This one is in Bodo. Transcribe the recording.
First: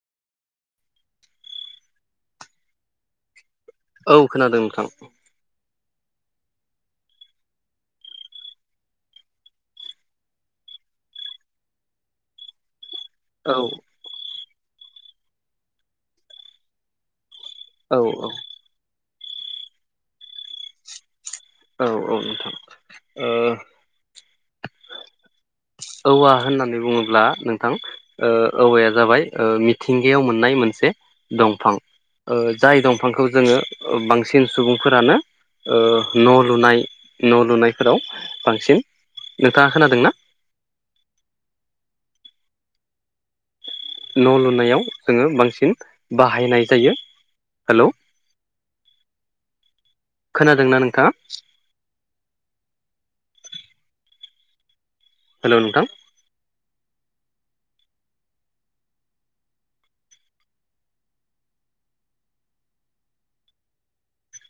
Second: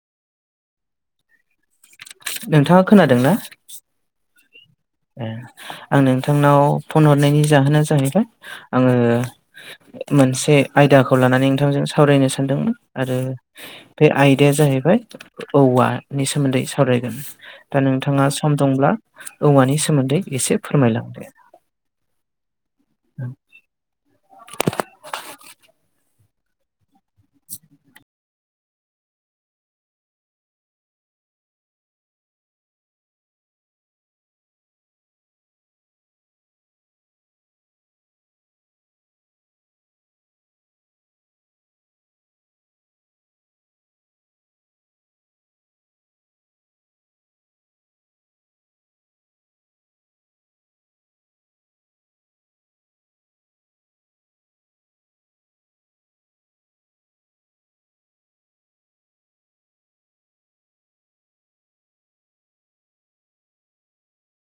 नोंथाङा खोनादों ना। औ खोनादों नोंथां। आं नोंथांनाव फन हरनायनि जाहोना जाहैबाय आङो मोनसे आयदा। बिदाखौ लानानै नोंथांजों सावरायनो सानदोंमोन। आरो औ बे आयदाया जाहैबाय औवानि सोमोन्दै सावरायगोन। दा औ नोंथाङा सम दंब्ला औवानि सोमोन्दै इसे फोरमायलांदो। औ औ नोंथां। ओ [inaudible] औवा होननानै बुङोब्ला नोंथां ओ औवाया जाबाय मिथिंगायाव मोननाय मोनसे। दंफां ओ जाय दंफांखौ जोङो बांसिन सुबुंफोरानो। ओ न' लुनाय न' लुनायफोराव बांसिन। नोंथाङा खोनादों ना? न' लुनायाव जोङो बांसिन बाहायनाय जायो हेलौ। [inaudible] खोनादोंना नोंथाङा। हेलौ नोंथां।